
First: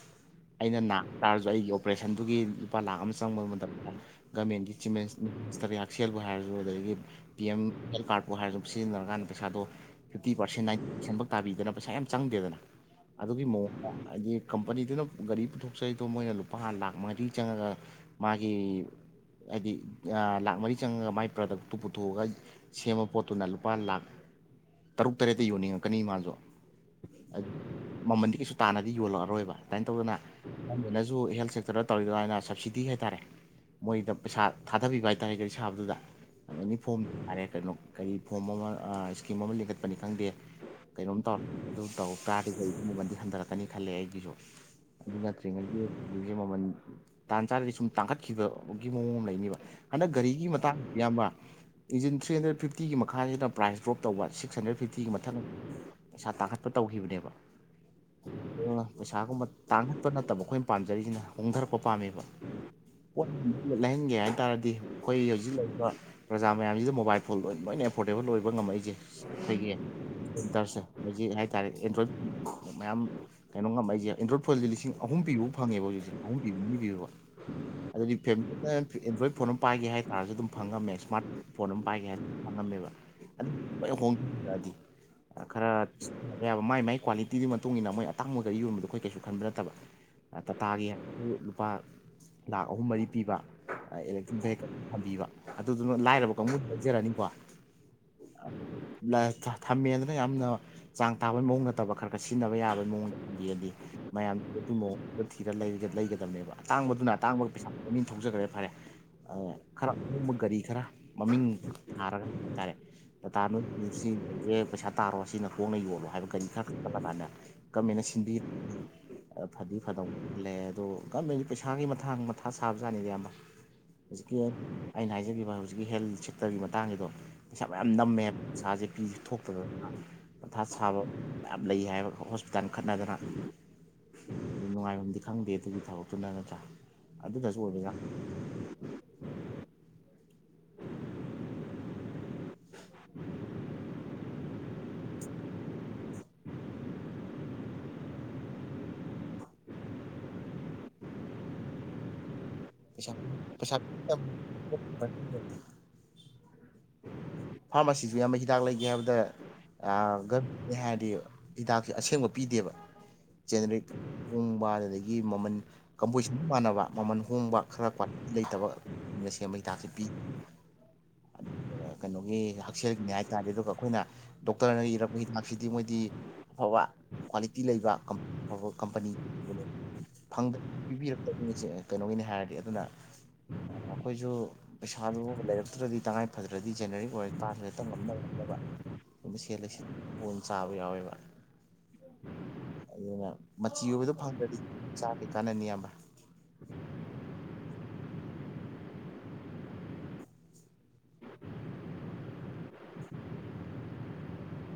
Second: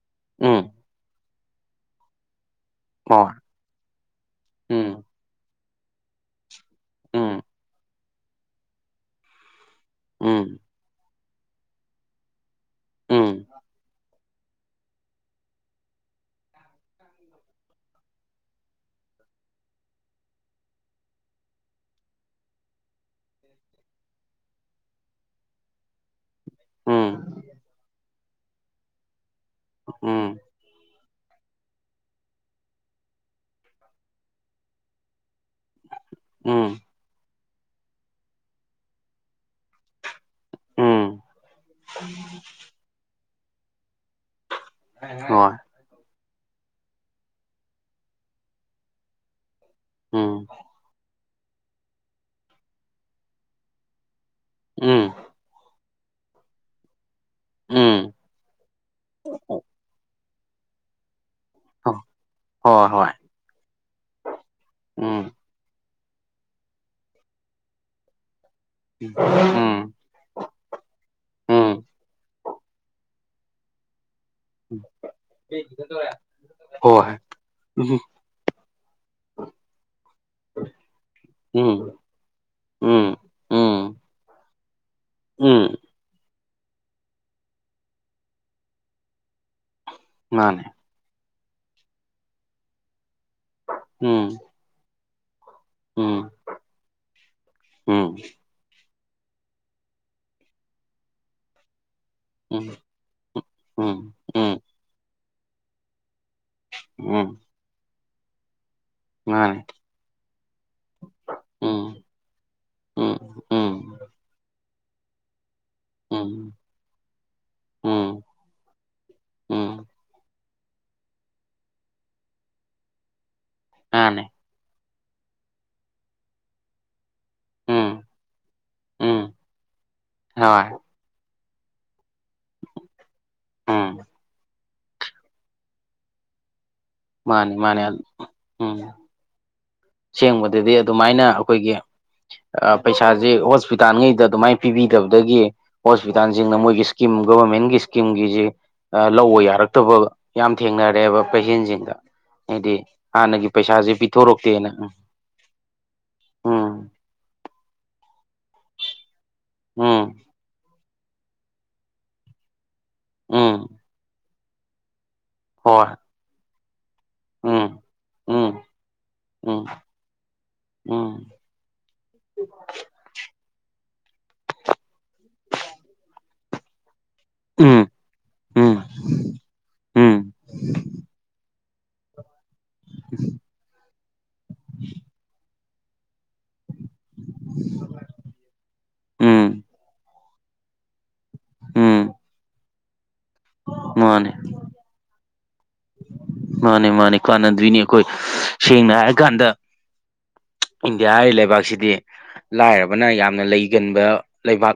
ꯎꯝ ꯑꯩꯅ ꯅꯥ ꯇꯥꯔꯁꯨ ꯑꯩꯒꯤ ꯑꯣꯄꯔꯦꯁꯟꯗꯨꯒꯤ ꯂꯨꯄꯥ ꯂꯥꯛ ꯑꯃ ꯍꯣꯏ ꯆꯪꯕ ꯃꯇꯝꯗ ꯒꯃꯦꯟꯒꯤ ꯆꯤꯃꯦ ꯎꯝ [unintelligible] ꯍꯥꯛꯁꯦꯜꯕꯨ ꯍꯥꯏꯔꯖꯨ ꯑꯗꯒꯤ ꯎꯝ ꯄꯤ ꯑꯦꯝ ꯍꯦꯜ ꯀꯥꯔꯠꯄꯨ ꯍꯥꯏꯔꯖꯨ ꯁꯤꯖꯤꯟꯅꯔꯀꯥꯟꯗ ꯄꯩꯁꯥꯗꯣ ꯐꯤꯞꯇꯤ ꯎꯝ ꯄꯥꯔꯁꯦꯟ ꯅꯥꯏꯟꯇꯤ ꯄꯥꯔꯁꯦꯟꯕꯧ ꯇꯥꯕꯤꯗꯅ ꯄꯩꯁꯥ ꯌꯥꯝ ꯆꯪꯗꯦꯗꯅ ꯑꯗꯨꯒꯤ ꯎꯝ ꯃꯑꯣꯡꯗ ꯍꯥꯏꯗꯤ ꯀꯝꯄꯅꯤꯗꯨꯅ ꯒꯥꯔꯤ ꯄꯨꯊꯣꯛꯆꯔꯤꯗꯣ ꯃꯣꯏꯅ ꯂꯨꯄꯥ ꯂꯥꯛ ꯃꯔꯤ ꯆꯪꯉꯒ ꯃꯥꯒꯤ ꯍꯥꯏꯗꯤ ꯂꯥꯛ ꯃꯔꯤ ꯆꯪꯉꯒ ꯃꯥꯏ ꯄ꯭ꯔꯗꯛꯇꯨ ꯄꯨꯊꯣꯛꯑꯒ ꯁꯦꯝꯕ ꯄꯣꯠꯇꯨꯅ ꯂꯨꯄꯥ ꯂꯥꯛ ꯇꯔꯨꯛ ꯇꯔꯦꯠꯇꯤ ꯌꯣꯟꯅꯤꯡꯉꯛꯀꯅꯤ ꯃꯥꯖꯨ ꯎꯝ ꯃꯃꯟꯗꯤ ꯀꯩꯁꯨ ꯇꯥꯟꯅꯗꯤ ꯌꯣꯜꯂꯛꯑꯔꯣꯏꯕ ꯑꯗꯥꯏꯅ ꯇꯧꯗꯅ ꯎꯝ ꯒꯣꯔꯃꯦꯟꯅꯖꯨ ꯍꯦꯜꯠ ꯁꯦꯛꯇꯔꯗ ꯇꯧꯔꯤꯗꯨꯃꯥꯏꯅ ꯁꯕꯁꯤꯗꯤ ꯍꯥꯏꯇꯥꯔꯦ ꯃꯣꯏꯗ ꯄꯩꯁꯥ ꯊꯥꯗꯕꯤꯕ ꯍꯥꯏꯇꯥꯔꯦ ꯒꯥꯔꯤ ꯁꯥꯕꯗꯨꯗ ꯎꯝ ꯐꯣꯝ ꯍꯥꯏꯔꯦ ꯀꯩꯅꯣ ꯀꯔꯤ ꯐꯣꯝ ꯑꯃ ꯁꯀꯤꯝ ꯑꯃ ꯂꯤꯡꯈꯠꯄꯅꯤ ꯈꯪꯗꯦ ꯀꯩꯅꯣꯝ ꯎꯝ ꯇꯧꯔ ꯑꯗꯨ ꯇꯧ ꯇꯥꯔꯗꯤ ꯒꯥꯔꯤꯒꯤ ꯃꯃꯜꯗꯤ ꯍꯟꯊꯔꯛꯀꯅꯤ ꯈꯜꯂꯦ ꯑꯩꯒꯤꯁꯨ ꯑꯗꯨ ꯍꯣꯏ ꯅꯠꯇ꯭ꯔꯤꯉꯩꯒꯤ ꯍꯧꯖꯤꯛꯁꯦ ꯃꯃꯜ ꯇꯥꯟ ꯆꯥꯗ꯭ꯔꯗꯤ ꯁꯨꯝ ꯇꯥꯡꯈꯠꯈꯤꯕꯒꯤ ꯃꯑꯣꯡ ꯑꯃ ꯂꯩꯅꯤꯕ ꯍꯟꯗꯛ ꯒꯥꯔꯤꯒꯤ ꯎꯝ ꯃꯇꯥꯡ ꯏꯌꯥꯝꯕ ꯏꯟꯖꯤꯟ ꯊ꯭ꯔꯤ ꯍꯟꯗ꯭ꯔꯦꯠ ꯐꯤꯞꯇꯤꯒꯤ ꯃꯈꯥꯖꯤꯗ ꯄ꯭ꯔꯥꯏꯁ ꯗ꯭ꯔꯣꯞ ꯇꯧꯕ ꯁꯤꯛꯁ ꯍꯟꯗ꯭ꯔꯦꯗ ꯎꯝ ꯐꯤꯐꯇꯤꯒꯤ ꯃꯊꯪ ꯄꯩꯁꯥ ꯇꯥꯡꯈꯠꯄ ꯇꯧꯈꯤꯕꯅꯦꯕ ꯎꯝ ꯑꯗꯨꯅ ꯄꯩꯁꯥꯒꯨꯝꯕ ꯇꯥꯡꯈꯠꯄ ꯅꯠꯇꯕ ꯑꯩꯈꯣꯏꯅ ꯄꯥꯝꯖꯔꯤꯖꯤꯅ ꯍꫭꯡꯗꯔꯛꯄ ꯄꯥꯝꯃꯦꯕ ꯍꯣꯏ ꯍꯣꯏ ꯂꯩꯍꯟꯒꯦ ꯍꯥꯏ ꯇꯥꯔꯗꯤ ꯑꯩꯈꯣꯏ ꯎꯝ ꯍꯧꯖꯤꯛ ꯂꯩꯔꯤꯕ ꯄ꯭ꯔꯖꯥ ꯃꯌꯥꯝꯁꯤꯗ ꯃꯣꯕꯥꯏꯜ ꯐꯣꯟ ꯂꯣꯏ ꯂꯣꯏꯅ ꯑꯦꯐꯣꯔꯗꯦꯕꯜ ꯑꯣꯏꯕ ꯉꯝꯃꯛꯏꯖꯦ ꯁꯤꯒꯤ ꯎꯝ ꯁꯤꯇꯔꯁꯦ ꯍꯩꯖꯤꯛ ꯍꯥꯏꯇꯥꯔꯦ ꯎꯝ ꯑꯦꯟꯗ꯭ꯔꯣꯏꯗ ꯃꯌꯥꯝ ꯀꯩꯅꯣ ꯉꯝꯃꯛ ꯏꯖꯦ ꯑꯦꯟ꯭ꯔꯣꯏꯗ ꯐꯣꯟꯁꯦ ꯂꯤꯁꯤꯡ ꯑꯍꯨꯝ ꯄꯤꯕ ꯐꯧ ꯐꯪꯪꯉꯦꯕ ꯍꯧꯖꯤꯛꯁ ꯑꯍꯨꯝ ꯃꯔꯤ ꯄꯤꯕ ꯕꯥꯎ ꯍꯣꯏ ꯎꯝ ꯑꯗꯨꯗꯤ ꯐꯦꯃꯤꯂꯤꯅ ꯑꯦꯟꯗ꯭ꯔꯣꯏꯗ ꯐꯣꯟ ꯑꯃ ꯄꯥꯏꯒꯦ ꯍꯥꯏꯇꯥꯥꯔꯁꯨ ꯑꯗꯨꯝ ꯐꯪ ꯉꯝꯃꯦ ꯁ꯭ꯃꯥꯔꯠ ꯐꯣꯟ ꯑꯃ ꯄꯥꯏ ꯎꯝ [inaudible] ꯎꯝ ꯎꯝ ꯎꯝ ꯌꯥꯕ ꯃꯥꯏ ꯃꯥꯏ ꯀ꯭ꯋꯥꯂꯤꯇꯤꯒꯤ ꯃꯇꯨꯡ ꯏꯟꯅ ꯃꯣꯏ ꯑꯇꯥꯡꯕ ꯒꯥꯔꯤ ꯌꯣꯟꯕꯗ ꯑꯩꯈꯣꯏ ꯀꯩꯁꯨ ꯈꯟꯕ ꯅꯠꯇꯕ ꯃꯥꯅꯦ ꯇꯥꯇꯥꯒꯤ ꯂꯨꯄꯥ ꯂꯥꯛ ꯑꯍꯨꯝ ꯃꯔꯤ ꯄꯤꯕ ꯎꯝ ꯏꯂꯦꯛꯇ꯭ꯔꯤꯛ ꯚꯦꯍꯤꯀꯜ ꯊꯝꯕꯤꯕ ꯑꯗꯨꯗꯨꯅ ꯎꯝ ꯂꯥꯏꯔꯕ ꯀꯥꯡꯕꯨ ꯂꯩꯖꯔꯛꯅꯤꯀꯣ ꯎꯝ ꯊꯝꯃꯦꯗꯅ ꯌꯥꯝꯅ ꯆꯥꯡ ꯇꯥꯕꯒꯤ ꯃꯑꯣꯡ ꯅꯠꯇꯕ ꯈꯔ ꯀ ꯁꯤꯖꯤꯟꯅꯕ ꯎꯝ ꯌꯥꯕꯒꯤ ꯃꯑꯣꯡꯗ ꯊꯝꯕꯤꯔꯗꯤ ꯎꯝ ꯃꯌꯥꯝꯗꯨ ꯎꯝ ꯑꯗꯨ ꯃꯑꯣꯡ ꯊꯤꯔ ꯂꯩꯒꯗꯕꯅꯦꯕ ꯇꯥꯡꯕꯗꯨꯅ ꯎꯝ ꯇꯥꯡꯕꯒꯤ ꯄꯩꯁꯥ ꯄꯥꯏꯕ ꯃꯤꯅ ꯊꯧꯖꯒ꯭ꯔꯦ ꯐꯔꯦ ꯑꯗꯨꯅ ꯃꯥꯅꯦ ꯈꯔ ꯑꯍꯣꯡꯕ ꯒꯥꯔꯤ ꯈꯔ ꯃꯃꯤꯡ ꯎꯝ ꯊꯥꯔꯒ ꯍꯥꯏꯇꯥꯔꯦ ꯎꯝ ꯇꯇꯥꯅꯣꯏ ꯎꯝ [unintelligible] ꯄꯩꯁꯥ ꯇꯥꯔꯣ ꯁꯤꯅ ꯍꯣꯡꯅ ꯌꯣꯜꯂꯣ ꯍꯥꯏꯕ ꯒꯔꯤ ꯈꯔ ꯈꯟꯒꯠꯂ ꯀꯥꯟꯗ ꯒꯃꯦꯟꯅ ꯎꯝ ꯁꯤꯟꯕꯤ ꯐꯗꯤ ꯎꯝ ꯎꯝ ꯐꯗꯧ ꯂꯩ ꯑꯗꯣ ꯒꯃꯦꯟꯒꯤ ꯄꯩꯁꯥꯒꯤ ꯃ ꯃꯊꯥꯡ ꯃꯊꯥ ꯁꯥꯕꯖꯥꯠꯅꯦꯗ ꯌꯥꯝꯅ ꯃꯥꯅꯦ ꯍꯧꯖꯤꯛꯀꯤ ꯑꯩꯅ ꯍꯥꯏꯖꯒꯤꯈꯤꯕ ꯍꯧꯖꯤꯛꯀꯤ ꯍꯦꯜ ꯁꯦꯛꯇꯔꯒꯤ ꯃꯇꯥꯡꯒꯤꯗꯣ ꯄꯩꯁꯥ ꯃꯌꯥꯝ ꯎꯝ ꯅꯝꯃꯦꯕ ꯄꯩꯁꯥꯥꯁꯦ ꯄꯤ ꯎꯝ ꯊꯣꯛꯇꯅ ꯃꯊꯥ ꯍꯣꯏ ꯁꯥꯕ ꯌꯥꯝ ꯂꯩ ꯍꯥꯏꯕ ꯍꯣꯁꯄꯤꯇꯥꯜ ꯈꯠꯅꯗꯅ ꯎꯝ ꯅꯨꯡꯉꯥꯏꯐꯝꯗꯤ ꯈꯪꯗꯦ ꯑꯗꯨꯒꯤ ꯊꯕꯛꯇꯨꯅ ꯅꯠꯇ꯭ꯔꯥ ꯃꯥꯅꯦ ꯑꯗꯨꯅꯁꯨ ꯃꯥꯅꯦ ꯑꯣꯏꯕꯖꯥꯠ ꯎꯝ ꯁꯦꯡꯕꯗꯗꯤ ꯑꯗꯨꯃꯥꯏꯅ ꯑꯩꯈꯣꯏꯒꯤ ꯄꯩꯁꯥꯁꯦ ꯍꯣꯁꯄꯤꯇꯥꯜꯉꯩꯗ ꯑꯗꯨꯃꯥꯏꯅ ꯄꯤꯕꯤꯗꯕꯗꯒꯤ ꯍꯣꯁꯄꯤꯇꯥꯜꯁꯤꯡꯅ ꯃꯣꯏꯒꯤ ꯏꯁꯀꯤꯝ ꯒꯣꯕꯔꯃꯦꯟꯒꯤ ꯏꯁꯀꯤꯝꯒꯤꯁꯤꯦ ꯂꯧꯕ ꯌꯥꯔꯛꯇꯕꯒ ꯌꯥꯝ ꯊꯦꯡꯅꯔꯦꯕ ꯄꯦꯁꯦꯟꯁꯤꯡꯗ ꯍꯥꯏꯗꯤ ꯄꯩꯁꯥ ꯍꯥꯟꯅꯒꯤ ꯄꯩꯁꯥ ꯄꯩꯁꯥꯁꯦ ꯄꯤꯊꯣꯔꯛꯇꯦꯅ ꯎꯝ ꯐꯥꯔꯃꯥꯁꯤꯁꯨ ꯌꯥꯝꯕ ꯍꯤꯗꯥꯛ ꯂꯩꯒꯦ ꯍꯥꯏꯕꯗ ꯎꯝ ꯎꯝ ꯃꯤꯅꯤ ꯍꯥꯏꯔꯗꯤ ꯍꯤꯗꯥꯛꯁ ꯑꯁꯦꯡꯕ ꯎꯝ ꯄꯤꯗꯦꯕꯔꯤꯛ ꯍꯣꯡꯕ ꯑꯗꯨꯗꯒꯤ ꯃꯃꯜ ꯍꯣꯏ ꯀꯝꯄꯣꯖꯤꯁꯟ ꯃꯥꯟꯅꯕ ꯃꯃꯜ ꯍꯣꯡꯕ ꯎꯝ ꯈꯔꯛ ꯄ ꯎꯝ ꯂꯩꯇꯕꯅ ꯁꯦꯝꯕ ꯎꯝ ꯍꯩꯗꯥꯛꯁꯤꯦ ꯄꯤ ꯎꯝ ꯀꯩꯅꯣꯒꯤ ꯍꯛꯁꯦꯜꯒꯤꯅꯦ ꯍꯥꯏꯇꯥꯔꯦ ꯑꯗꯨꯒ ꯑꯩꯈꯣꯏꯅ ꯗꯣꯛꯇꯔꯅ ꯏꯔꯛꯄ ꯍꯤꯗꯥꯛꯁꯤꯗꯤ ꯃꯣꯏꯗꯤ ꯑꯐꯕ ꯀ꯭ꯋꯥꯂꯤꯇꯤ ꯎꯝ ꯂꯩꯕ ꯑꯐꯕ ꯎꯝ ꯀꯝꯄꯅꯤ ꯎꯝ ꯄꯤꯕꯤꯔꯛꯇ ꯀꯩꯅꯣꯒꯤꯅꯤ ꯍꯥꯏꯔꯗꯤ ꯑꯗꯨꯅ ꯑꯩꯈꯣꯏꯁꯨ ꯄꯩꯁꯥꯗꯨ ꯂꯩꯔꯛꯇ꯭ꯔꯗꯤ ꯇꯉꯥꯏ ꯐꯗ꯭ꯔꯗꯤ ꯖꯦꯟꯅꯔꯤ [inaudible] ꯎꯝ ꯎꯝ ꯑꯗꯨꯅ ꯃꯆꯤ ꯑꯣꯏꯕꯗꯣ ꯃꯥꯅꯦ ꯐꯪꯗ꯭ꯔꯗꯤ ꯆꯥꯕꯗꯤ ꯀꯥꯟꯅꯅꯤ ꯌꯥꯝꯕ ꯃꯥꯅꯦ ꯃꯥꯅꯦ ꯀꯥꯟꯅꯗꯣꯏꯅꯤ ꯑꯩꯈꯣꯏ ꯁꯦꯡꯅ ꯍꯥꯏꯔ ꯀꯥꯟꯗ ꯏꯟꯗꯤꯌꯥ ꯍꯥꯏꯔꯤꯕ ꯂꯩꯕꯥꯛꯁꯤꯗꯤ ꯂꯥꯏꯔꯕꯅ ꯌꯥꯝꯅ ꯂꯩꯒꯟꯕ ꯂꯩꯕꯥꯛ